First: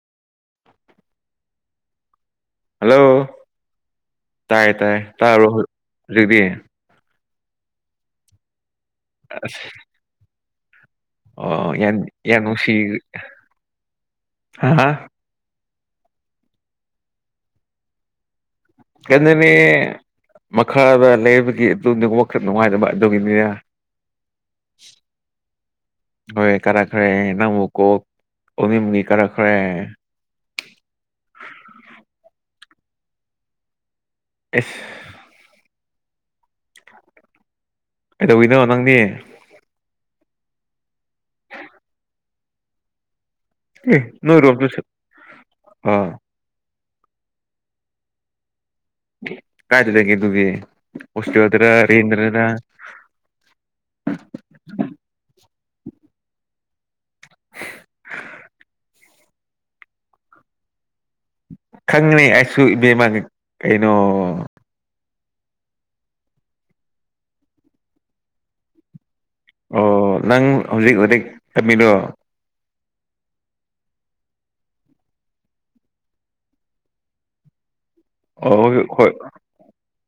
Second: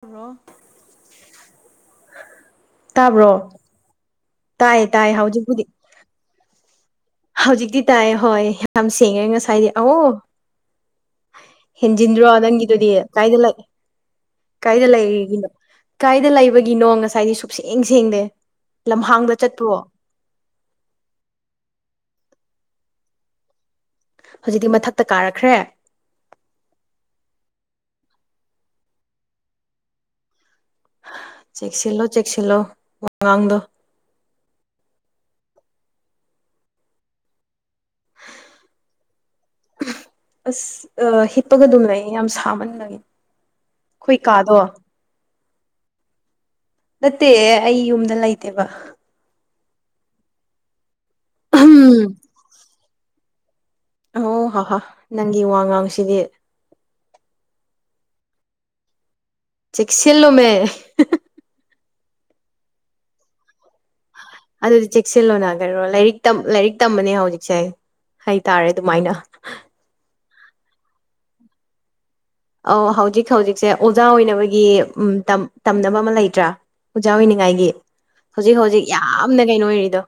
hello ꯇꯥꯕ꯭ꯔꯣ ꯇꯥꯏ ꯇꯥꯏ ꯇꯥꯔꯕꯣ [unintelligible] ꯍꯧꯖꯤꯛꯇꯤ ꯇꯥꯏ ꯍꯣꯏ ꯌꯥꯝ ꯁꯦꯡꯉꯦ ꯑꯁ ꯉꯁꯥꯏꯗꯤ ꯑꯥꯎ ꯑꯣ ꯌꯥꯝ ꯍꯦꯟꯖꯤꯟꯗ꯭ꯔꯣ ꯌꯥꯝ ꯅꯨꯡꯁꯤ ꯅꯪꯒꯤꯗꯨꯗꯤ ꯀꯥꯏꯗ ꯂꯩ ꯀꯥꯏꯗ ꯍꯥ ꯂꯩꯔꯤꯒꯤꯅꯣ ꯀꯥꯏꯗ ꯂꯩꯕꯒꯤꯅꯣ ꯉꯁꯥꯏꯗꯤ ꯁꯨꯡꯁꯦꯡ ꯁꯦꯡꯗꯦ ꯂꯝꯍꯥꯡꯗ ꯀꯩꯅꯣꯅꯦ ꯆꯠꯄ꯭ꯔꯣ ꯃꯈꯥꯗ ꯂꯩꯕꯒꯤ ꯑꯗꯨꯅꯤ ꯋꯈꯜ ꯅꯨꯡꯉꯥꯏꯅꯕ ꯑꯗꯨꯒꯤꯅꯦ ꯍꯧꯖꯤꯛꯇꯤ ꯃꯊꯛꯇꯥ ꯀꯥꯔꯛꯈ꯭ꯔꯦ ꯍꯣꯏ ꯀꯥꯔꯛꯈ꯭ꯔꯦ ꯅꯪꯃꯨꯛ ꯀꯣꯜ ꯎꯅꯤꯝꯒꯤ ꯀꯥꯔꯛꯈ꯭ꯔꯦ ꯆꯦꯛꯁꯤꯜꯂꯣ ꯆꯦꯛꯁꯤꯜꯂꯣ ꯋꯥꯉꯥꯡꯗꯣ ꯑꯦꯁ ꯀꯩꯗꯧꯔꯤꯅꯣ ꯅꯪꯗꯤ ꯑꯁ ꯑꯥ ꯍꯤꯞꯄꯒ ꯑꯗꯨꯝ ꯂꯩꯌꯦ ꯌꯥꯝ ꯁꯥꯃꯟꯕꯒꯤ ꯑꯦ ꯑꯩꯈꯣꯏ ꯀꯥꯗꯣ ꯅꯣꯏꯔꯣꯝꯗꯥꯁꯨ ꯑꯥ ꯅꯠꯇꯦ ꯑꯩ ꯌꯨꯝꯗ ꯂꯩꯇꯦꯕ ꯀꯥꯏꯗ ꯂꯩꯒꯦ ꯕꯦꯕꯤ ꯍꯣꯁꯇꯦꯜꯗꯔꯥ ꯔꯦꯟꯗꯔꯥ ꯅꯪ ꯑꯣ ꯍꯥ ꯍꯥ ꯅꯪꯒꯤ ꯋꯥꯉꯥꯡꯁꯤꯗꯤ ꯆꯦꯛꯁꯤꯜꯂꯣꯃꯤ [unintelligible] ꯈꯪꯉꯦꯃꯤ ꯑꯩꯁꯨ ꯏꯕꯦꯝꯃꯒꯤ ꯀꯩꯅꯣ ꯑꯗꯨꯗꯤ ꯆꯦꯛꯁꯤꯜꯂꯣꯅ ꯀꯔꯤꯔꯣ ꯂꯥꯏꯔꯤꯛ ꯇꯝ ꯂꯥꯏꯔꯤꯛ ꯇꯝꯕꯅꯦ ꯍꯧꯖꯤꯛꯁꯦ ꯍꯥꯏꯇꯥꯔꯦ ꯑꯗꯨꯃꯥꯏꯅ ꯑꯣ ꯅꯪ ꯍꯧꯖꯤꯛ ꯍꯨꯗꯤꯛ ꯇꯝꯕꯤꯗꯣ ꯑꯥꯎ ꯍꯧꯖꯤꯛ ꯍꯧꯖꯤꯛꯁꯦ ꯑꯣꯖꯥ ꯑꯣꯏꯅꯕꯒꯤ ꯎꯝ ꯇꯝ ꯇꯝꯅꯕ ꯑꯃ ꯂꯩꯇ꯭ꯔꯥ ꯑꯣꯖꯥ ꯑꯣꯏꯅꯤꯡꯉꯥꯏꯒꯤ ꯍꯧꯖꯤꯛ ꯑꯣ ꯍꯣꯏ ꯍꯧꯖꯤꯛ ꯍꯣꯏ ꯌꯥꯝꯅ ꯀꯩꯅꯣ ꯑꯣꯏꯔꯤꯗꯣ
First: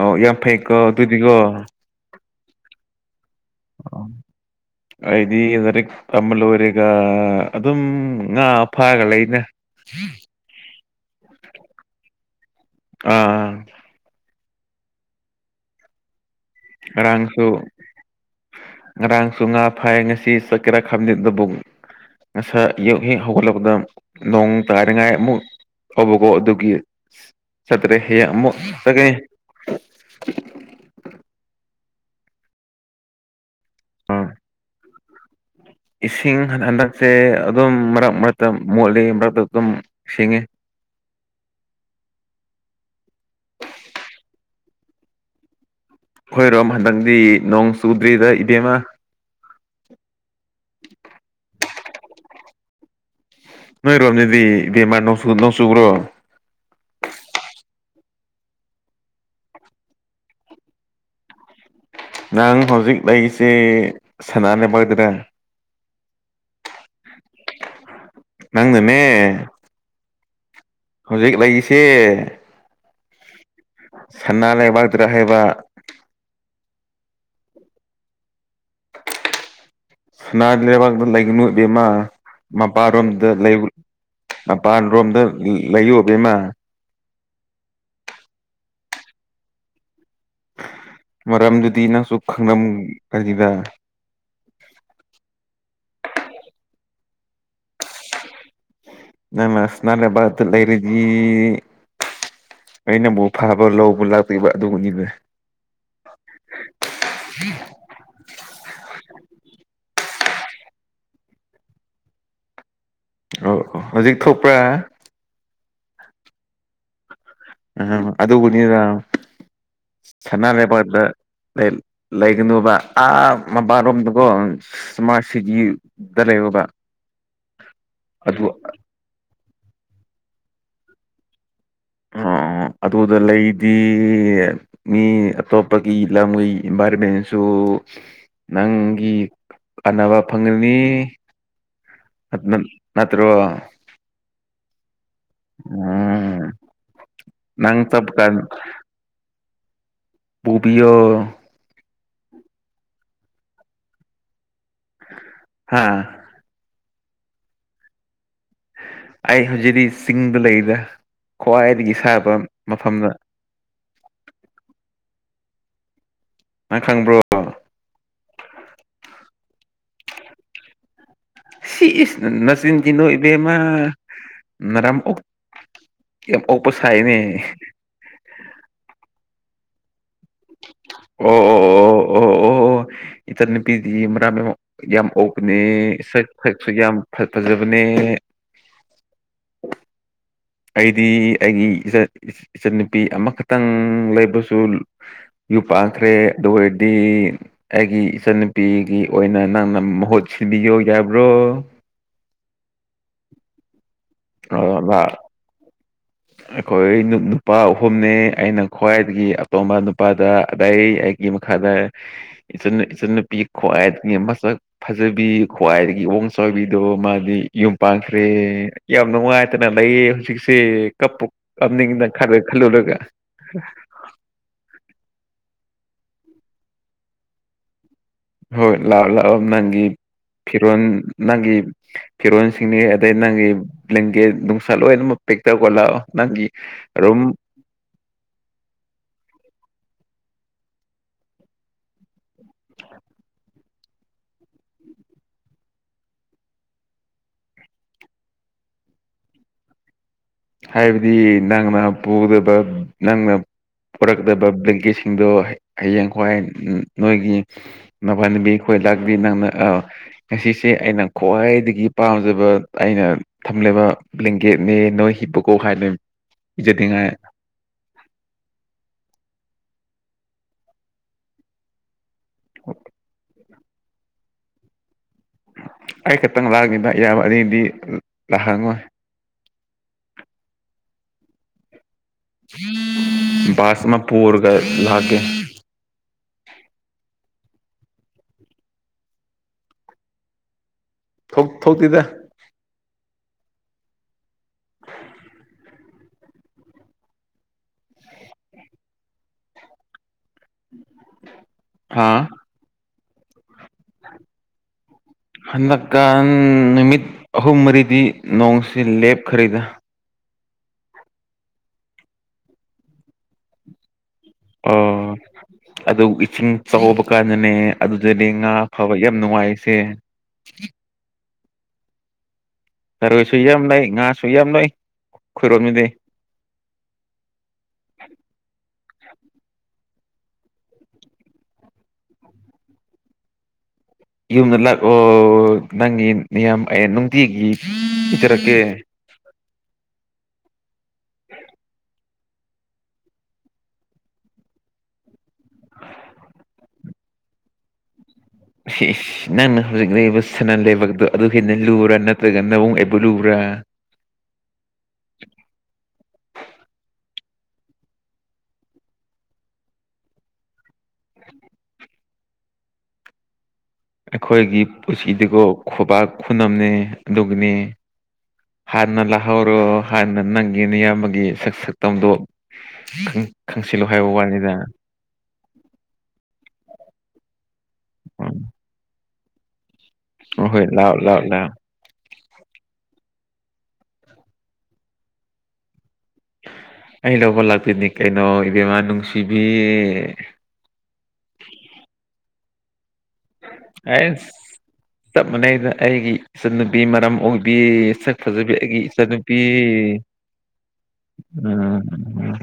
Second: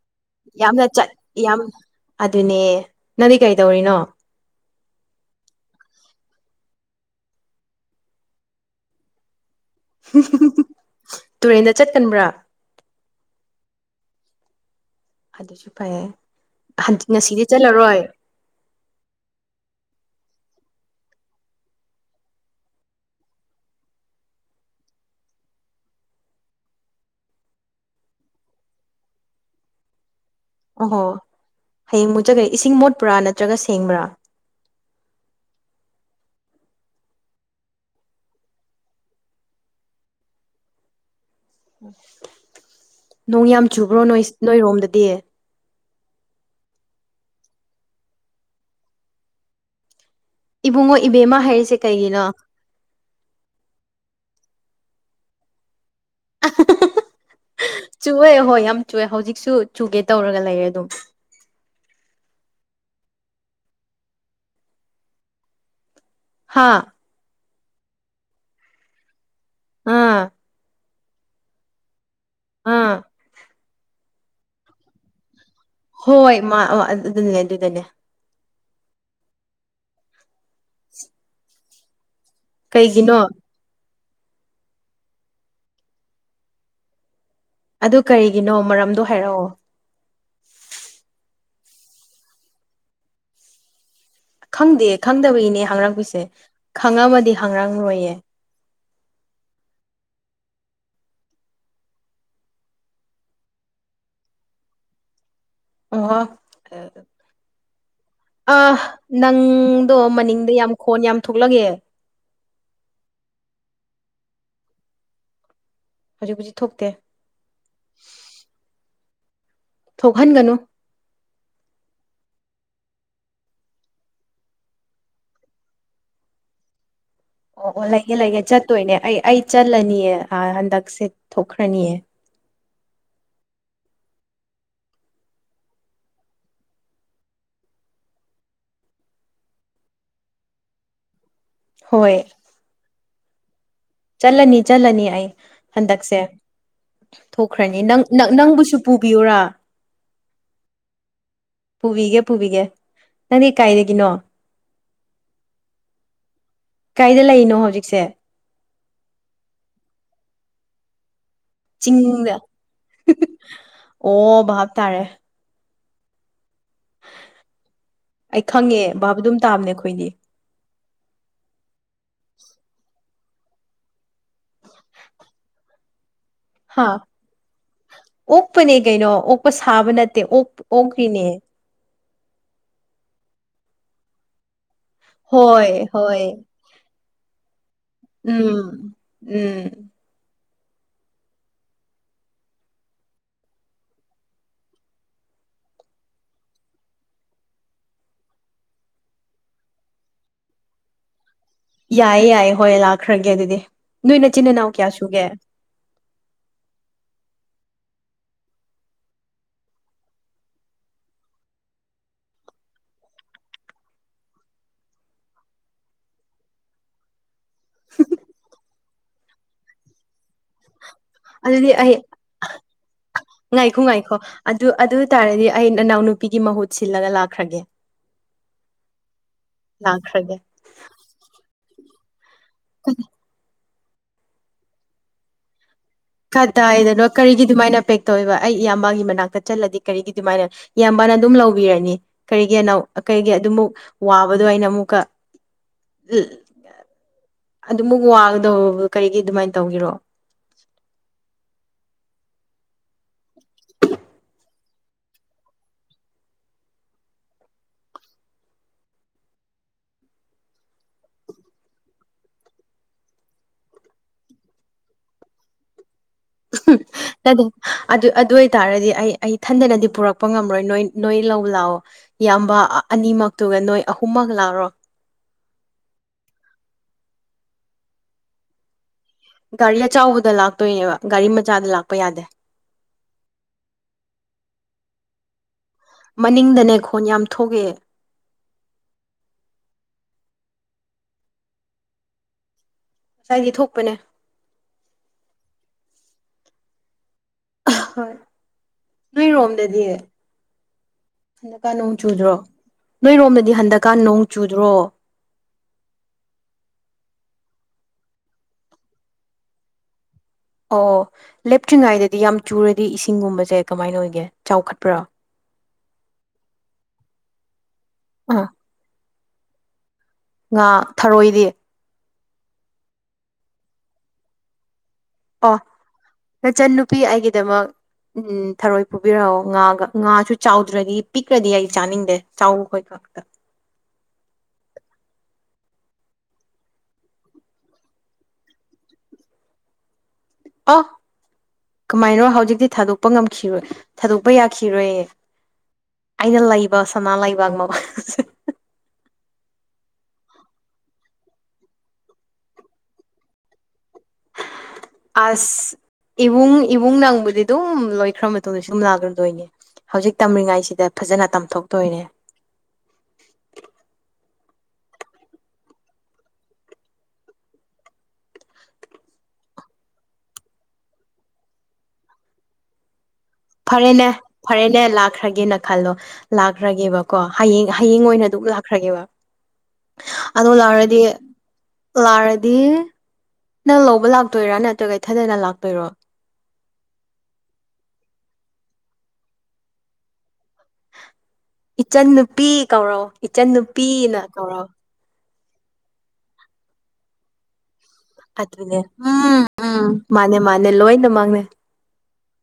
ꯑꯣ ꯌꯥꯝ ꯐꯩꯀꯣ ꯌꯥꯝꯅ ꯆꯠ ꯑꯗꯨꯗꯤꯀꯣ ꯌꯥꯝ ꯑꯗꯨꯅꯦ ꯅꯪꯗꯤ ꯀꯔꯤꯗꯧꯔꯤꯅꯣ ꯑꯩꯗꯤ ꯂꯥꯏꯔꯤꯛ ꯇꯝꯕ ꯂꯣꯏꯔꯦꯒ ꯑꯗꯨꯝ ꯉꯥ ꯐꯥꯔꯒ ꯂꯩꯏꯅ ꯇꯨꯔꯦꯟꯗ ꯆꯠꯀꯟꯕ꯭ꯔꯥ ꯑꯥ ꯑꯗꯨꯁꯨ ꯐꯩꯌꯦ ꯉꯁꯤꯗꯤ ꯉꯔꯥꯡꯁꯨ ꯆꯠꯂꯔꯣꯏ ꯉꯔꯥꯡꯁꯨ ꯉꯥ ꯐꯥꯏ ꯉꯁꯤ ꯆꯠꯀꯦꯔ ꯈꯡꯗꯦ ꯑꯗꯨꯕꯨ ꯉꯁꯥꯏ ꯌꯨꯛ ꯍꯦꯛ ꯍꯧꯒꯠꯂꯛꯄꯗ ꯅꯣꯡ ꯇꯥꯔꯤꯉꯥꯏ ꯑꯃꯨꯛ ꯑꯕꯀꯣ ꯑꯗꯨꯒꯤ ꯆꯠꯇ꯭ꯔꯦ ꯍꯌꯦꯡ ꯑꯃꯨꯛ ꯆꯠꯀꯅꯤ ꯑꯣꯍꯣ ꯍꯌꯦꯡ ꯃꯨꯠ ꯆꯠꯀꯅꯤ ꯏꯁꯤꯡ ꯃꯣꯠꯄ꯭ꯔꯥ ꯅꯠꯇ꯭ꯔꯒ ꯁꯦꯡꯕ꯭ꯔꯥ ꯑꯥ ꯏꯁꯤꯡ ꯍꯟ ꯍꯟꯗꯛꯁꯦ ꯑꯗꯨꯝ ꯃꯔꯛ ꯃꯔꯛꯇ ꯃꯣꯠꯂꯤ ꯃꯔꯛꯇ ꯑꯗꯨꯝ ꯁꯦꯡꯉꯤ ꯅꯣꯡ ꯌꯥꯝ ꯆꯨꯕ꯭ꯔꯣ ꯅꯣꯏꯁ ꯅꯣꯏꯔꯣꯝꯗꯗꯤ ꯑꯩꯈꯣꯏꯔꯣꯝ ꯍꯟꯗꯛꯗꯤ ꯅꯣꯡ ꯆꯨꯗ꯭ꯔꯤꯗꯥ ꯏꯕꯦꯝꯃ ꯏꯕꯨꯡꯉꯣ ꯏꯕꯦꯝꯃ ꯍꯥꯏꯔꯤꯁꯦ ꯀꯩꯒꯤꯅꯣ ꯅꯣꯏ ꯔꯣꯝꯗꯗꯤ ꯏꯕꯦꯝꯃ ꯅꯣꯡꯁꯨ ꯅꯣꯡ ꯆꯨꯕ꯭ꯔꯣ [unintelligible] ꯆꯨꯑꯦ ꯍꯣꯏ ꯌꯥꯝ ꯆꯨꯑꯦ ꯍꯧꯖꯤꯛꯁꯨ ꯆꯨꯒꯦ ꯇꯧꯔꯒ ꯂꯩꯔꯦ ꯑꯗꯨꯝ ꯅꯪ ꯍꯧꯖꯤꯛ ꯂꯩꯔꯤꯁꯦ ꯁꯅꯥ ꯂꯩꯕꯛꯗꯔꯥ ꯍꯥꯥ ꯅꯪꯅꯅꯦ ꯑꯥ ꯍꯧꯖꯤꯛ ꯂꯩꯌꯤꯁꯦ ꯑꯥ ꯁꯅꯥ ꯂꯩꯕꯥꯛꯇ꯭ꯔꯥ ꯍꯥꯏꯕ ꯍꯣꯏ ꯃꯥ ꯑꯎ ꯑꯟ ꯑꯗꯨꯗꯨꯅꯦ ꯑꯗꯨꯗꯨꯅꯦ ꯁꯨꯅꯥꯗꯤ ꯂꯩꯕꯥꯛꯗ ꯂꯩꯒꯅꯨ ꯏꯕꯦꯝꯃꯥ ꯀꯩꯒꯤꯅꯣ ꯃꯄꯥꯔꯣꯝꯗ ꯂꯩꯌꯨ [unintelligible] ꯃꯄꯥꯟ ꯔꯣꯝꯗ ꯂꯩꯌꯣꯕ ꯑꯕꯦꯝꯃ ꯑꯗꯨ ꯀꯔꯤꯒꯤꯅꯣ ꯃꯔꯝꯗꯣ ꯍꯥꯏꯔꯛꯑꯣ ꯃꯔꯝꯗꯨꯗꯤ ꯅꯪꯁꯨ ꯈꯪꯔꯝꯒꯅꯤꯗ ꯈꯪꯗꯦ ꯈꯪꯗꯕꯩꯅꯦ ꯍꯪꯔꯛꯄꯤꯁꯦ ꯈꯪꯉꯝꯃꯗꯤ ꯍꯡꯉ꯭ꯔꯝꯔꯣꯏꯌꯦ ꯅꯪꯅ ꯁꯅꯥꯂꯩꯕꯥꯛꯇ ꯂꯩꯔꯗꯤ ꯑꯩ ꯅꯪꯕꯨ ꯐꯕ ꯂꯧꯕ ꯂꯥꯛꯇꯣꯏꯕ ꯑꯗꯨꯒꯤꯅꯤꯗ ꯑꯣ [unintelligible] ꯑꯍ ꯅꯪꯗꯣ ꯃꯅꯤꯡꯗ ꯌꯥꯝ ꯈꯣꯟ ꯌꯥꯝ ꯊꯣꯛꯂꯒꯑꯦ ꯑꯣ ꯑꯣ ꯍꯧꯖꯤꯛ ꯊꯣꯛꯄ꯭ꯔꯥ ꯍꯧꯖꯤꯛꯄꯨꯗꯤ ꯊꯣꯛꯇꯦ ꯑꯍ ꯑꯗꯨꯕꯨꯅꯤꯗ ꯁꯅꯥ ꯊꯣꯛꯍꯟꯒꯅꯨ ꯂꯩꯕꯥꯛꯇ ꯂꯩ ꯂꯩꯒꯅꯣꯕ ꯑꯥ ꯃꯄꯥ ꯔꯣꯝꯗꯀꯣ ꯁ꯭ꯃꯥꯔꯠ ꯁꯤꯇꯤꯗ ꯂꯩꯌꯣꯕ ꯑꯣ ꯑꯣ ꯂꯩꯒꯦ ꯂꯩꯒꯦ ꯑꯗꯨ ꯆꯠꯇꯣꯏꯅꯦ ꯑꯩ ꯑꯩ ꯆꯠꯂꯅꯤꯌꯦ ꯑ ꯍꯟꯗꯛꯁꯦ ꯊꯣꯛꯈ꯭ꯔꯅꯤꯌꯦ ꯑꯥ [inaudible] ꯑꯗꯨꯗ ꯂꯩꯗꯤ ꯃꯤ ꯑꯇꯣꯞꯄꯒꯤ ꯂꯝꯒꯤ ꯏꯝꯕꯥꯢꯔꯝꯃꯦꯟꯁꯨ ꯅꯪꯒꯤ ꯀꯥꯟꯅꯕ ꯐꯪꯒꯅꯤ ꯍꯣꯏ ꯅꯠꯇ꯭ꯔꯣ ꯆꯠꯂꯅꯤ ꯆꯠꯂꯅꯤ ꯑꯩ ꯍꯟꯗꯛꯁꯦ ꯎꯝ ꯊꯣꯛꯈ꯭ꯔꯅꯤ ꯅꯪ ꯆꯞ ꯀꯥꯟ ꯅꯪꯕꯨꯁꯨ ꯄꯨꯕꯤꯌꯨꯔꯥ ꯄꯨꯕꯤꯌꯣ ꯄꯨꯕꯤꯒꯦ ꯄꯨꯕꯤꯒꯦ ꯅꯪꯗꯤ ꯀꯥꯏꯗꯒꯤꯅꯣ ꯍꯥꯥ ꯀꯥꯏꯗ ꯂꯩꯔꯤꯅꯣ ꯍꯧꯖꯤꯛꯁꯦ ꯑꯩ ꯍꯧꯖꯤꯗꯤ ꯆꯤꯡꯗ ꯂꯩꯗ ꯈ꯭ꯋꯥꯏꯗꯒꯤ ꯁꯥꯕ ꯆꯤꯡꯗ ꯃꯐꯝꯗ ꯑꯣ ꯚꯥꯞ ꯇꯥꯔꯦ ꯅꯪ ꯈꯪꯕ꯭ꯔꯣ ꯑꯩ ꯈꯪꯉꯦ ꯚꯕ ꯑꯗꯨꯝ ꯇꯥꯕꯅꯦ ꯑꯩꯈꯣꯏꯗꯤ ꯁꯤ ꯏꯁ ꯅꯆꯤꯟ ꯊꯤꯅꯣ ꯏꯕꯦꯝꯃ ꯅꯔꯝ ꯑꯣꯛ ꯑꯣꯛꯄ ꯍꯥ ꯁꯥꯏꯅꯦ ꯑꯣꯛꯄꯅꯦ ꯀꯩꯅꯣ ꯑꯣꯛꯄ ꯁꯥꯕ ꯅꯠꯇꯦ ꯑꯣꯛ ꯑꯣꯛꯈ꯭ꯔꯤꯅꯦ ꯑꯣ ꯑꯣ ꯑꯣ ꯑꯣ ꯑꯣ ꯑꯣ ꯏꯆꯟꯅꯨꯄꯤꯗꯤ ꯃꯔꯝ ꯌꯥꯝ ꯑꯣꯛꯄꯅꯦ ꯍꯣꯏ ꯍꯣꯏ ꯁꯛ ꯁꯛꯁꯨ ꯌꯥꯝ ꯐꯖꯕꯅꯦ ꯎꯝ ꯎꯝ ꯑꯩꯗꯤ ꯑꯩꯒꯤ ꯏꯆꯟ ꯏꯆꯟꯅꯨꯄꯤ ꯑꯃꯈꯠꯇꯪ ꯂꯩꯕꯁꯨ ꯌꯨꯝ ꯄꯥꯟꯈ꯭ꯔꯦ ꯑꯗꯨ ꯑꯣꯏꯔꯗꯤ ꯑꯩꯒꯤ ꯏꯆꯟꯅꯨꯄꯤꯒꯤ ꯑꯣꯏꯅ ꯅꯪꯅ ꯃꯍꯨꯠ ꯁꯤꯕꯤꯌꯣ ꯌꯥꯕ꯭ꯔꯣ ꯌꯥꯏꯌꯦ ꯌꯥꯏꯌꯦ ꯍꯣꯏ ꯂꯥꯛꯈ꯭ꯔꯒꯦ ꯑꯗꯨꯗꯤ ꯅꯣꯏ ꯅꯆꯤꯟ ꯏꯅꯥꯎ ꯀꯌꯥ ꯁꯨꯒꯦ ꯑꯩꯈꯣꯏ ꯅꯨꯄꯥ ꯑꯍꯨꯝꯅꯦ ꯑꯩꯅ ꯈ꯭ꯋꯥꯏꯗꯒꯤ ꯑꯇꯣꯝꯕ ꯅꯨꯄꯥꯗ ꯑꯗꯩ ꯒꯤ ꯃꯈꯥꯗ ꯏꯆꯟ ꯏꯆꯟꯅꯨꯄꯤ ꯈ꯭ꯋꯥꯏꯗꯒꯤ ꯃꯁꯛ ꯐꯖꯕꯤ ꯈ꯭ꯋꯥꯏꯗꯒꯤ ꯋꯣꯡ ꯆꯥꯕꯤꯗꯣ ꯃꯥꯗꯤ ꯌꯨꯝ ꯄꯥꯟꯈ꯭ꯔꯦ ꯌꯥꯝ ꯅꯨꯡꯉꯥꯏꯇꯅ ꯂꯩꯌꯦ ꯍꯧꯖꯤꯛꯁꯦ ꯀꯞꯄꯨ ꯑꯗꯨꯗꯤ ꯑꯩ ꯀꯞꯅꯤꯡꯉꯤꯗ ꯈꯜꯂꯨ ꯈꯜꯂꯨꯔꯒ ꯉꯥꯏꯈꯣ ꯉꯥꯏꯈꯣ ꯑꯗꯨ ꯑꯗꯨ ꯇꯥꯔꯗꯤ ꯑꯩ ꯅꯅꯥꯎꯅꯨꯄꯤꯒꯤ ꯃꯍꯨꯠ ꯁꯤꯜꯂꯒ ꯂꯥꯛꯈ꯭ꯔꯒꯦ ꯍꯣꯏ ꯂꯥꯛꯑꯣ ꯂꯥꯛꯑꯣ ꯅꯪꯒꯤ ꯂꯥꯛꯈ꯭ꯔꯒꯦ ꯐꯤꯔꯣꯜ ꯅꯪꯒꯤ ꯐꯤꯔꯣꯟꯁꯤꯡꯅꯦ ꯑꯗꯩ ꯅꯪꯒꯤ ꯕ꯭ꯂꯪꯒꯦꯠ ꯅꯨꯡꯁꯥ ꯂꯣꯏꯅꯃꯛ ꯄꯦꯛ ꯇꯧꯔꯒ ꯂꯥꯛꯑꯣ ꯅꯪꯒꯤ ꯀꯗꯥꯥꯏ ꯗꯅꯣ ꯔꯨꯝ ꯀꯔꯤꯒꯤ ꯑꯗꯨꯃꯥꯏꯅ ꯄꯦꯛ ꯇꯧꯋꯦꯕ ꯑꯩ ꯏꯌꯥꯝꯕꯒꯤ ꯃꯅꯥꯛꯇ ꯆꯠꯂꯗꯤ ꯀꯔꯤꯒꯤ ꯑꯗꯨꯃꯥꯏꯅ ꯏꯌꯥꯝꯕꯅ ꯑꯗꯨꯝ ꯂꯧꯕꯤꯔꯅꯤ ꯀꯔꯤꯒꯤ ꯑꯅꯧ ꯀꯔꯤꯒꯤ ꯑꯗꯨꯃꯨꯛ ꯋꯥꯕꯗꯣ ꯑꯩꯅ ꯑꯃꯨꯛꯀ ꯑꯗꯨꯃꯨꯛ ꯋꯥꯒꯗꯧ ꯀꯔꯤꯒꯤ ꯑꯗꯨꯃꯥꯏꯟ ꯇꯧꯒꯦꯔꯣ ꯍꯥꯏꯕꯗꯤ ꯅꯪꯅ ꯄꯨꯒꯗꯕ ꯅꯪꯅ ꯄꯣꯔꯛꯇꯕ ꯕ꯭ꯂꯦꯡꯀꯦꯠꯁꯤꯡꯗꯣ ꯍꯌꯦꯡ ꯍ꯭ꯋꯥꯏ ꯅꯣꯏꯒꯤ ꯃꯕꯅꯕꯤ ꯈꯣꯏ ꯂꯥꯛꯗꯤ ꯅꯪꯅ ꯑ ꯉꯁꯤꯁꯦ ꯑꯩꯅ ꯈ꯭ꯋꯥꯏꯗꯒꯤ ꯄꯥꯝꯖꯕ ꯑꯩꯅ ꯊꯝꯂꯕ ꯕ꯭ꯂꯪꯒꯦꯠ ꯅꯦ ꯅꯣꯏ ꯍꯤꯞꯄꯨꯀꯣ ꯍꯥꯏꯅ ꯄꯤꯖꯅꯤꯡꯉꯥꯏ [unintelligible] ꯑꯗꯨ ꯑꯗꯨ ꯑꯣꯏꯇꯥꯔꯗꯤ ꯑꯩ ꯑꯩ ꯊꯟꯗꯅꯗꯤ ꯄꯨꯔꯛꯄ ꯉꯝꯃꯔꯣꯏ ꯅꯣꯏ ꯅꯣꯏ ꯂꯧꯕ ꯂꯥꯑꯣ ꯏꯌꯥꯝꯕ ꯑꯅꯤꯃꯛꯇꯨꯒ ꯅꯣꯏ ꯑꯍꯨꯝꯃꯛ ꯂꯥꯛꯔꯣ ꯑꯩ ꯈꯛꯇꯪ ꯂꯥꯛꯅꯤꯅ ꯏꯌꯥꯝꯕ ꯑꯅꯤꯗꯤ ꯂꯥꯛꯍꯪꯉꯣꯏ ꯒꯥꯔꯤ ꯑꯆꯥꯎꯕꯗ ꯂꯥꯛꯇꯣꯏꯅꯦꯕ ꯒꯥꯔꯤ ꯃꯆꯥꯗ ꯂꯥꯛꯄ ꯌꯥꯗꯦ ꯕꯥꯁ ꯃ ꯄꯨꯔꯒ ꯂꯥꯛꯀꯦ ꯃꯅꯤꯡꯗꯅꯦ ꯈꯣꯟ ꯌꯥꯝ ꯊꯣꯛꯑꯦ ꯊꯣꯛ ꯊꯣꯛꯇꯦꯗ ꯉꯁꯥꯏꯗꯤ ꯊꯣꯛꯄꯅꯦ ꯑꯥ ꯍꯣꯏ ꯅꯣꯏꯔꯣꯝꯗꯗꯤ ꯍꯟꯗꯛꯀꯥꯟ ꯅꯣꯡ ꯍꯥ ꯆꯨꯗ꯭ꯔꯣ ꯅꯣꯏꯔꯣꯝꯗꯗꯤ ꯍꯟꯗꯛꯀꯥꯟ ꯅꯣꯡ ꯆꯨꯗ꯭ꯔꯣ ꯍꯟꯗꯛꯀꯥꯟ ꯅꯨꯃꯤꯠ ꯑꯍꯨꯝ ꯃꯔꯤꯗꯤ ꯅꯣꯡꯁꯤ ꯂꯦꯞꯈ꯭ꯔꯦꯗ ꯑꯣ ꯂꯦꯞꯇ꯭ꯔꯤꯉꯩꯗꯗꯤ ꯌꯥꯝ ꯆꯨꯔꯗꯤ ꯏꯁꯤꯡꯒꯨꯝꯕꯁꯦ ꯀꯃꯥꯏꯅ ꯑꯣꯏꯒꯦ ꯆꯥꯎꯈꯠꯄ꯭ꯔꯥ ꯑꯥ ꯑꯗꯨ ꯏꯁꯤꯡ ꯆꯥꯎꯕ ꯀꯥꯟꯗꯅꯦ ꯑꯗꯨꯗꯥꯗꯤ ꯑꯥ ꯉꯥ ꯐꯥꯕ ꯌꯥꯝ ꯅꯨꯡꯉꯥꯏꯁꯦ ꯉꯥ ꯊꯥꯔꯣꯏꯗꯤ ꯊꯥꯔꯣꯏ ꯁꯨ ꯌꯝ ꯂꯩ ꯉꯥ ꯁꯨ ꯌꯥꯝ ꯂꯩ ꯑꯣ ꯑꯩꯈꯣꯏꯔꯣꯝꯗꯗꯤ ꯅꯆꯟ ꯅꯨꯨꯄꯤ ꯑꯩꯒꯤꯗꯃꯛ ꯎꯝ ꯊꯥꯔꯣꯏ ꯄꯨꯕꯤꯔꯛꯑꯣ ꯉꯥꯒ ꯉꯥꯁꯨ ꯆꯥꯎꯗ꯭ꯔꯗꯤ ꯄꯤꯛꯈ꯭ꯔꯗꯤ ꯑꯩ ꯆꯥꯅꯤꯡꯗꯦ ꯆꯥꯎꯕ ꯈꯣꯏ ꯉꯥꯛꯇꯥ ꯌꯨꯝꯗ ꯂꯥꯛꯑꯣ ꯅꯪꯒꯤ ꯃꯌꯥꯝ ꯑꯩ ꯅꯨꯡꯇꯤꯒꯤ ꯄꯤꯖꯔꯛꯀꯦ ꯑꯣ ꯀꯃꯥꯏꯅꯣ ꯍꯧꯖꯤꯛꯇꯤ ꯊꯥꯗꯣꯛꯄ ꯉꯝꯈꯤꯔꯣꯏ ꯊꯥꯗꯣꯛꯄ ꯌꯥꯈꯤꯔꯣꯏ ꯑꯩꯅ ꯂꯩꯕ ꯁꯅꯥ ꯂꯩꯕꯥꯛ ꯃꯥ [unintelligible] ꯅꯪꯅ ꯍꯧꯖꯤꯛ ꯂꯩꯔꯤꯕ ꯁꯅꯥ ꯂꯩꯕꯥꯛꯇꯣ ꯑꯗꯨ ꯍꯦꯟꯅ ꯂꯨꯨꯔꯥ ꯅꯠꯇ꯭ꯔꯒ ꯅꯕꯨꯡ ꯑꯩꯕꯨ ꯂꯨꯕ꯭ꯔꯥ ꯑꯁ ꯏꯕꯨꯡ ꯏꯕꯨꯡ ꯅꯪꯕꯨꯗꯤ ꯑꯗꯨꯝ ꯂꯣꯏꯈ꯭ꯔꯥ ꯃꯇꯨꯡꯗꯁꯨ ꯁꯨꯝ ꯂꯥꯛꯂꯗꯣꯏꯅꯦ ꯍꯧꯖꯤꯛ ꯇꯝꯂꯤꯉꯥꯏꯁꯤꯗ ꯐꯖꯅ ꯇꯝꯊꯣꯛꯇꯣꯏꯅꯦ ꯑꯩꯈꯣꯏꯒꯤ ꯄꯨꯟꯁꯤꯗꯤꯒꯣ ꯈꯨꯕꯥꯛ ꯈꯨꯅꯝꯅꯦ ꯑꯗꯨꯒꯨꯅꯦ ꯍꯥꯟꯅ ꯂꯥꯛꯍꯧꯔꯣ ꯍꯥꯟꯅ ꯅꯪꯒꯤ ꯅꯌꯥꯝꯕꯒꯤ ꯁꯛ ꯁꯛꯇꯝꯗꯣ [unintelligible] ꯐꯔꯦꯅꯦ ꯍꯥꯏꯕ ꯋꯥꯅꯤꯗ ꯐꯔꯦꯅꯦ ꯂꯥꯛꯈ꯭ꯔꯒꯦꯅ ꯈꯜꯂꯣ ꯂꯥꯛꯈ꯭ꯔꯒꯦꯕꯀꯣ ꯍꯌꯦꯡ ꯍꯌꯦꯡ ꯑꯣꯏꯅ ꯎꯝ ꯑꯗꯨꯝ ꯂꯥꯛꯈ꯭ꯔꯒꯦꯕ ꯍꯣꯏ ꯑꯗꯨ ꯍꯣꯏ ꯂꯥꯛꯑꯣ ꯂꯥꯛꯔꯗꯤ ꯂꯥꯛꯑꯣ ꯂꯥꯛꯑꯣ ꯂꯥꯛꯔꯗꯤ ꯅꯪ ꯂꯧꯕ ꯂꯥꯛꯇꯣꯏꯔꯥ ꯅꯠꯇ꯭ꯔꯒ ꯏꯊꯟꯗꯅ ꯂꯥꯛꯇꯣꯏꯔꯣ ꯑꯩ ꯂꯧꯕ ꯂꯥꯛꯄꯤꯅꯤ ꯀꯩꯅꯣ ꯏꯕꯦꯝꯃꯥ ꯅꯨꯡꯁꯤꯕꯤ ꯏꯆꯟ ꯅꯨꯄꯤ ꯀꯧꯔꯣ ꯏꯆꯟ ꯅꯨꯄꯤꯅ ꯑꯁ ꯀꯧꯔꯣ ꯆꯞ ꯃꯥꯟꯅꯩꯗ ꯑꯩꯒꯤ ꯏꯆꯠ ꯅꯨꯄꯔ ꯃꯔꯝ ꯑꯣꯡꯕꯤ ꯁꯛ ꯐꯖꯕꯤ ꯑꯗꯨꯅꯦ ꯑꯩꯒꯤ ꯏꯆꯟꯅꯨꯄꯤ ꯎꯝ ꯎꯝ ꯃꯥꯅꯦ ꯃꯥꯅꯦ ꯂꯣꯏꯅꯃꯛꯅꯦ ꯎꯝ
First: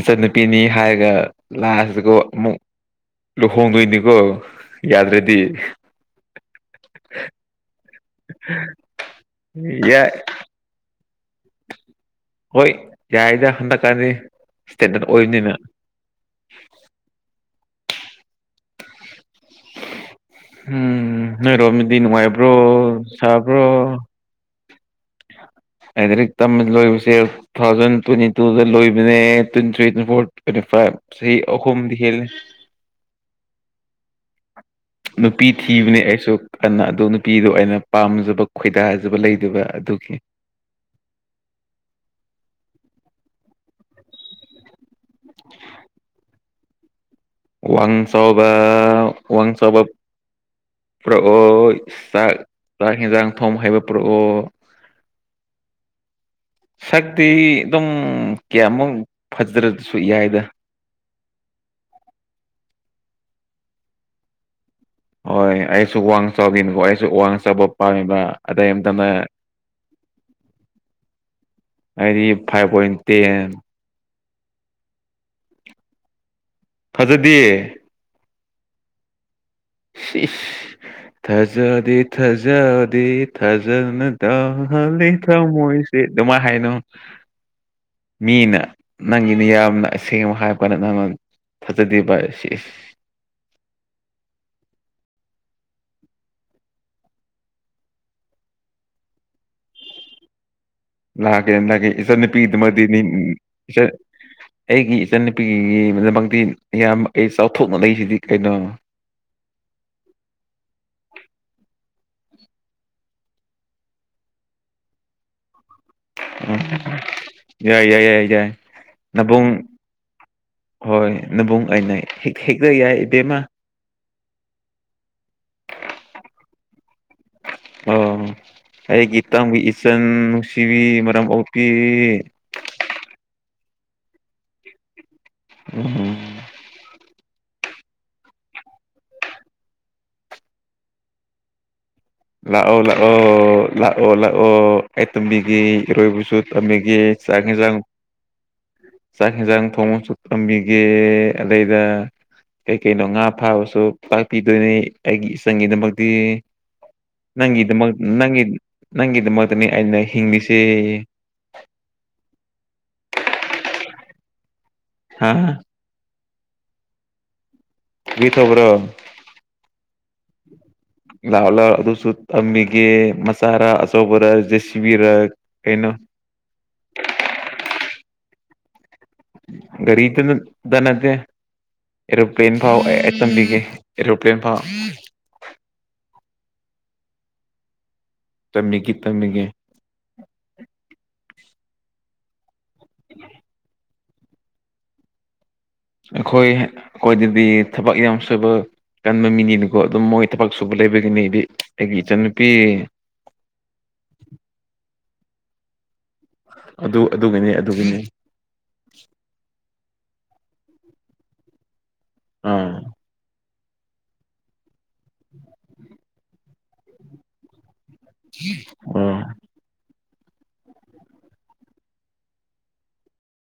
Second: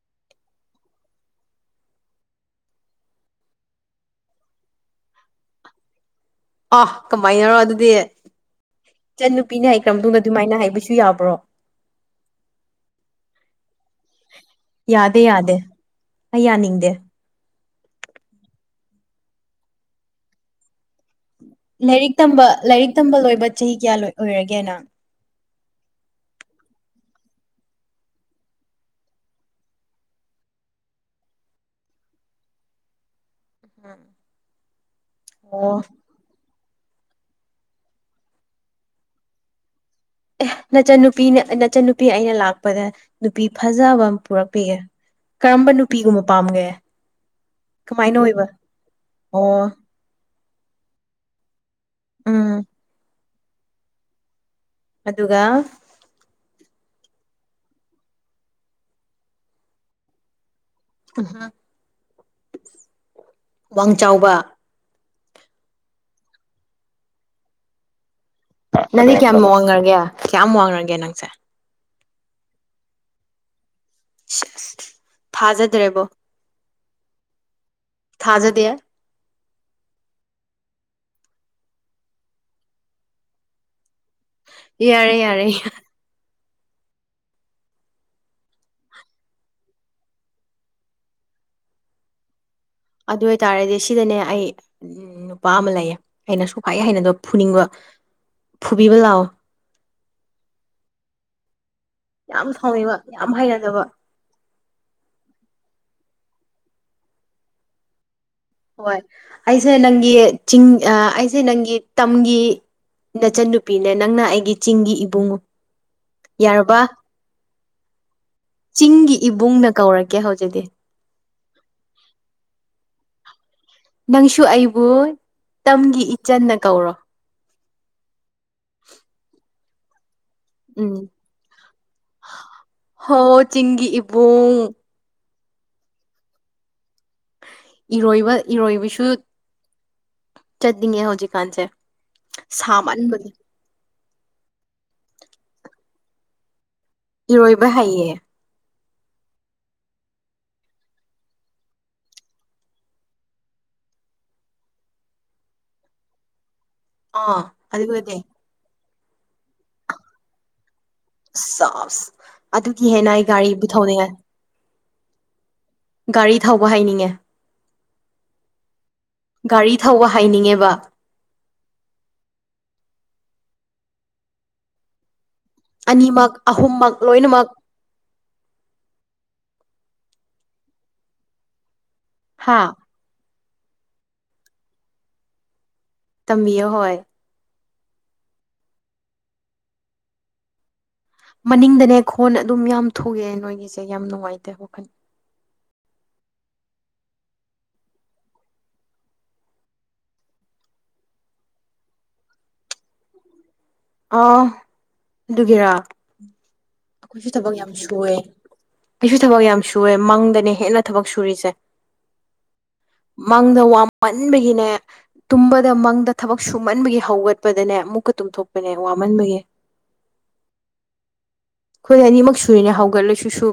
ꯏꯆꯟꯅꯨꯄꯤꯅꯤ ꯍꯥꯏꯔꯒ ꯂꯥꯁꯗꯀꯣ ꯑꯃꯨꯛ ꯂꯨꯍꯣꯡꯗꯣꯏꯅꯤꯀꯣ ꯌꯥꯗ꯭ꯔꯗꯤ ꯑꯥ ꯀꯃꯥꯏꯅꯔꯣ ꯑꯗꯨꯗꯤ ꯏꯆꯟ ꯅꯨꯄꯤꯅꯤ ꯍꯩꯈ꯭ꯔꯕ ꯌꯥꯏ ꯃꯇꯨꯡꯗ ꯑꯗꯨꯃꯥꯏꯅ ꯍꯩꯕꯁꯨ ꯌꯥꯕ꯭ꯔꯣ ꯍꯣꯏ ꯌꯥꯏꯗ ꯍꯟꯗꯛꯀꯥꯟꯗꯤ ꯏꯁꯇꯦꯟꯗꯔꯠ ꯌꯥꯗꯦ ꯑꯣꯏꯕꯅꯤꯅ ꯌꯥꯗꯦ ꯑꯩ ꯌꯥꯅꯤꯡꯗꯦ ꯎꯝ ꯅꯣꯏꯔꯣꯝꯃꯤꯗꯤ ꯂꯥꯏꯔꯤꯛ ꯅꯨꯡꯉꯥꯏꯕ꯭ꯔꯣ ꯁꯥꯕ꯭ꯔꯣ ꯑꯣꯏꯔꯒꯦꯅ ꯂꯥꯏꯔꯤꯛ ꯇꯝꯕ ꯂꯣꯏꯕꯁꯦ ꯇꯨ ꯊꯥꯎꯖꯟ ꯇ꯭ꯋꯦꯟꯇꯤ ꯇꯨꯗ ꯂꯣꯏꯕꯅꯦ twenty three twenty four twenty five ꯆꯍꯤ ꯑꯍꯨꯝꯗꯤ ꯍꯦꯜꯂꯦ ꯎꯝ ꯅꯨꯄꯤ ꯊꯤꯕꯅꯤ ꯑꯩꯁꯨ ꯀꯟꯅ ꯑꯗꯨ ꯅꯨꯄꯤꯗꯣ ꯑꯩꯅ ꯄꯥꯝꯖꯕ ꯈꯣꯏꯗꯥꯖꯕ ꯂꯩꯗꯕ ꯑꯗꯨꯒꯤ ꯑꯦ ꯅꯆꯟꯅꯨꯄꯤꯅ ꯅꯆꯟꯅꯨꯄꯤ ꯑꯩꯅ ꯂꯥꯛꯄꯗ ꯅꯨꯄꯤ ꯐꯖꯕ ꯑꯃ ꯄꯨꯔꯛꯄꯤꯒꯦ ꯀꯔꯝꯕ ꯅꯨꯄꯤꯒꯨꯝꯕ ꯄꯥꯝꯒꯦ ꯋꯥꯡ ꯀꯃꯥꯏꯅ ꯑꯣꯏꯕ ꯆꯥꯎꯕꯥ ꯋꯥꯡ ꯑꯣ ꯆꯥꯎꯕꯥ ꯄꯨꯔꯛꯑꯣ ꯆꯥꯛ ꯎꯝ ꯆꯥꯛ ꯍꯦꯟꯖꯥꯡ ꯊꯣꯡꯕ ꯍꯥꯏꯕ ꯄꯨꯔꯛꯑꯣ ꯑꯗꯨꯒ ꯁꯛꯇꯤ ꯑꯗꯨꯝ ꯀꯌꯥꯃꯨꯛ ꯐꯖ꯭ꯔꯗ꯭ꯔꯁꯨ ꯌꯥꯏꯗ ꯋꯥꯡ ꯆꯥꯎꯕ ꯍꯣꯏ ꯑꯩꯁꯨ ꯋꯥꯡ ꯆꯥꯎꯕꯤꯅꯤꯀꯣ ꯑꯩꯁꯨ ꯋꯥꯡ ꯆꯥꯕ ꯄꯥꯝꯃꯤꯕ ꯑꯗꯩ ꯃꯇꯝꯗ ꯅꯪꯗꯤ ꯀꯌꯥꯝ ꯋꯥꯡꯉꯒꯦ ꯀꯌꯥꯝ ꯋꯥꯡꯉꯔꯒꯦ ꯅꯪꯁꯦ ꯍꯥꯏꯗꯤ ꯐꯥꯏꯚ ꯄꯣꯏꯟ ꯇꯦꯟ ꯊꯥꯖꯗ꯭ꯔꯦꯕꯣ ꯐꯖꯗꯦ ꯊꯥꯖꯗꯦ ꯊꯥꯖꯗꯦ ꯊꯥꯖꯗꯦ ꯊꯥꯖꯅ ꯇꯥꯍꯜꯂꯤ ꯌꯥꯔꯦ ꯌꯥꯔꯦ ꯊꯃꯣꯏꯁꯦ ꯑꯗꯨꯃꯥꯏꯅ ꯍꯥꯏꯅꯣ ꯃꯤꯅ ꯅꯪꯒꯤꯅ ꯌꯥꯝꯅ ꯑꯁꯦꯡꯕ ꯍꯥꯏꯔ ꯀꯥꯟꯗ ꯅꯪ ꯊꯖꯗꯦꯕꯥ ꯁꯤꯁ ꯑꯗꯨ ꯑꯣꯏꯇꯥꯔꯗꯤ ꯁꯤꯗꯅꯦ ꯑꯩ ꯎꯝ ꯅꯨꯄꯥ ꯑꯃ ꯂꯩꯌꯦ ꯑꯩꯅ ꯁꯨꯛꯍꯩ ꯍꯩꯅꯗꯕ ꯐꯨꯅꯤꯡꯕ ꯐꯨꯕꯤꯕ ꯂꯥꯛꯑꯣ [inaudible] ꯂꯥꯛꯀꯦ ꯂꯥꯛꯀꯦ ꯌꯥꯝ ꯁꯥꯎꯅꯤꯡꯕ ꯏꯆꯟꯅꯨꯄꯤꯒꯤꯗꯃꯛꯇꯗꯤ ꯌꯥꯝ ꯍꯩꯅꯗꯕ ꯏꯆꯟ ꯑꯩꯒꯤ ꯏꯆꯟꯅꯨꯄꯤꯒꯤꯗꯃꯛꯇꯤ ꯅꯌꯥꯝꯕ ꯑꯩ ꯆꯥꯎꯊꯣꯛꯅ ꯂꯩꯁꯤꯗꯤ ꯀꯩꯅꯣ ꯍꯣꯏ ꯑꯩꯁꯦ ꯅꯪꯒꯤ ꯆꯤꯡ ꯑꯩꯁꯦ ꯅꯪꯒꯤ ꯇꯝꯒꯤ ꯅꯆꯟꯅꯨꯄꯤꯅꯦ ꯅꯪꯅ ꯑꯩꯒꯤ ꯆꯤꯡꯒꯤ ꯏꯕꯨꯡꯉꯣ ꯎ ꯌꯥꯏ ꯌꯥꯏ ꯌꯥꯏ ꯌꯥꯏ ꯆꯤꯡꯒꯤ ꯅꯕꯨꯡ ꯏꯕꯨꯡꯅ ꯀꯧꯔꯛꯀꯦ ꯍꯧꯖꯤꯛꯇꯤ ꯍꯣꯏ ꯅꯕꯨꯡ ꯑꯩꯅ ꯍꯦꯛꯇ ꯌꯥꯏ ꯏꯕꯦꯝꯃ ꯅꯪꯁꯨ ꯑꯩꯕꯨ ꯇꯝꯒꯤ ꯏꯆꯟꯅ ꯀꯧꯔꯣ ꯑꯣ ꯑꯩꯒꯤ ꯇꯝꯒꯤ ꯏꯆꯟ ꯅꯨꯡꯁꯤꯕꯤ ꯎꯝ ꯃꯔꯝ ꯑꯣꯛꯄꯤ ꯍꯣ ꯆꯤꯡꯒꯤ ꯏꯕꯨꯡ ꯎꯝ ꯏꯔꯣꯏꯕ ꯏꯔꯣꯏꯕꯁꯨ ꯆꯠꯅꯤꯡꯉꯦ ꯍꯧꯖꯤꯛꯀꯥꯟꯁꯦ ꯂꯥꯛꯑꯣ ꯂꯥꯛꯑꯣ ꯁꯥꯃꯟꯕꯒꯤ ꯂꯥꯛꯑꯣ ꯂꯥꯛꯑꯣ ꯑꯩ ꯇꯝꯕꯤꯒꯦ ꯏꯔꯣꯏꯕꯁꯨ ꯇꯝꯕꯤꯒꯦ ꯆꯥꯛ ꯏꯔꯣꯏꯕ ꯌꯦꯟꯁꯥꯡ ꯍꯩꯌꯦ ꯆꯥꯛ ꯌꯦꯟꯁꯥꯡ ꯊꯣꯡꯉꯁꯨ ꯇꯝꯕꯤꯒꯦ ꯑꯗꯩꯗ ꯀꯩ ꯀꯩꯅꯣ ꯉꯥ ꯐꯥꯕꯁꯨ ꯇꯥꯛꯄꯤꯗꯣꯏꯅꯤ ꯑꯩꯒꯤ ꯏꯆꯟꯒꯤꯗꯃꯛꯇꯤ ꯑꯥ ꯅꯪꯒꯤꯗꯃꯛ ꯑꯗꯨꯒꯗꯤ ꯅꯪꯒꯤ ꯅꯪꯒꯤꯗꯃꯛꯇꯅꯤ ꯑꯩꯅ ꯍꯤꯡꯂꯤꯁꯦ ꯑꯁ ꯑꯗꯨꯒꯤ ꯍꯦꯟꯅ ꯑꯩ ꯒꯥꯔꯤ ꯄꯨ ꯊꯧꯅꯤꯡꯑꯦ ꯍꯥꯥ ꯒꯥꯔꯤ ꯊꯧꯕ ꯍꯩꯅꯤꯡꯉꯦ [unintelligible] ꯇꯧꯕ꯭ꯔꯣ ꯒꯥꯔꯤ ꯊꯧꯕ ꯍꯩꯅꯤꯡꯉꯦꯕ ꯂꯥꯎ ꯂꯥꯎ ꯑꯗꯨꯁꯨ ꯇꯝꯕꯤꯒꯦ ꯃꯆꯥꯔꯥ ꯑꯆꯧꯕꯔꯥ ꯖꯦꯁꯤꯕꯤꯔ ꯀꯩꯅꯣ ꯑꯅꯤꯃꯛ ꯑꯍꯨꯝꯃꯛ ꯂꯣꯏꯅꯃꯛ ꯒꯥꯔꯤꯗꯨꯗ ꯅꯠꯇꯦ ꯑꯦꯔꯣꯄ꯭ꯂꯦꯟ ꯍꯥ ꯐꯥꯎ ꯇꯝꯕꯤꯒꯦ ꯑꯦꯔꯣꯄ꯭ꯂꯦꯟꯐꯥꯎ ꯇꯝꯕꯤꯌꯣ ꯍꯣꯏ ꯇꯝꯃꯤꯒꯦ ꯇꯝꯕꯤꯒꯦ ꯃꯅꯤꯡꯗꯅꯦ ꯈꯣꯟ ꯑꯗꯨꯝ ꯌꯥꯝ ꯊꯣꯛꯑꯦ ꯅꯣꯏꯒꯤꯁꯦ ꯌꯥꯝ ꯅꯨꯡꯉꯥꯏꯇꯦ ꯋꯥꯈꯜ ꯑꯩꯈꯣꯏ ꯑꯩꯈꯣꯏꯗꯗꯤ ꯊꯕꯛ ꯌꯥꯝ ꯁꯨꯕ ꯀꯟꯕ ꯃꯤꯅꯤꯅꯀꯣ ꯑꯗꯨꯝ ꯃꯣꯏ ꯊꯕꯛ ꯁꯨꯕ ꯂꯩꯕꯒꯤꯅꯤ ꯑꯩꯒꯤ ꯏꯆꯟꯅꯨꯄꯤ ꯑ ꯑꯗꯨꯒꯤꯔꯥ ꯑꯗꯨ ꯑꯩꯈꯣꯏꯁꯨ ꯑꯗꯨꯒꯤꯅꯤ ꯊꯕꯛ ꯌꯥꯝ ꯑꯗꯨꯒꯤꯅꯤ ꯁꯨꯑꯦ ꯑꯩꯁꯨ ꯊꯕꯛ ꯌꯥꯝ ꯁꯨꯋꯦ ꯃꯪꯗꯅꯦ ꯍꯦꯟꯅ ꯊꯕꯛ ꯁꯨꯔꯤꯁꯦ ꯎꯝ ꯃꯪꯗ ꯋꯥꯃꯟꯕꯒꯤꯅꯦ ꯇꯨꯝꯕꯗ ꯃꯪꯗ ꯊꯕꯛ ꯁꯨꯃꯟꯕꯒꯤ ꯍꯧꯒꯠꯄꯗꯅꯦ ꯑꯃꯨꯛꯀ ꯇꯨꯝꯊꯣꯛꯄꯅꯦ ꯑꯣ ꯋꯥꯃꯟꯕꯒꯤ ꯑꯩꯈꯣꯏꯗꯤ ꯑꯅꯤꯃꯛ ꯁꯨꯔꯤꯅꯦ ꯍꯧꯒꯠꯂꯁꯨ ꯁꯨꯕ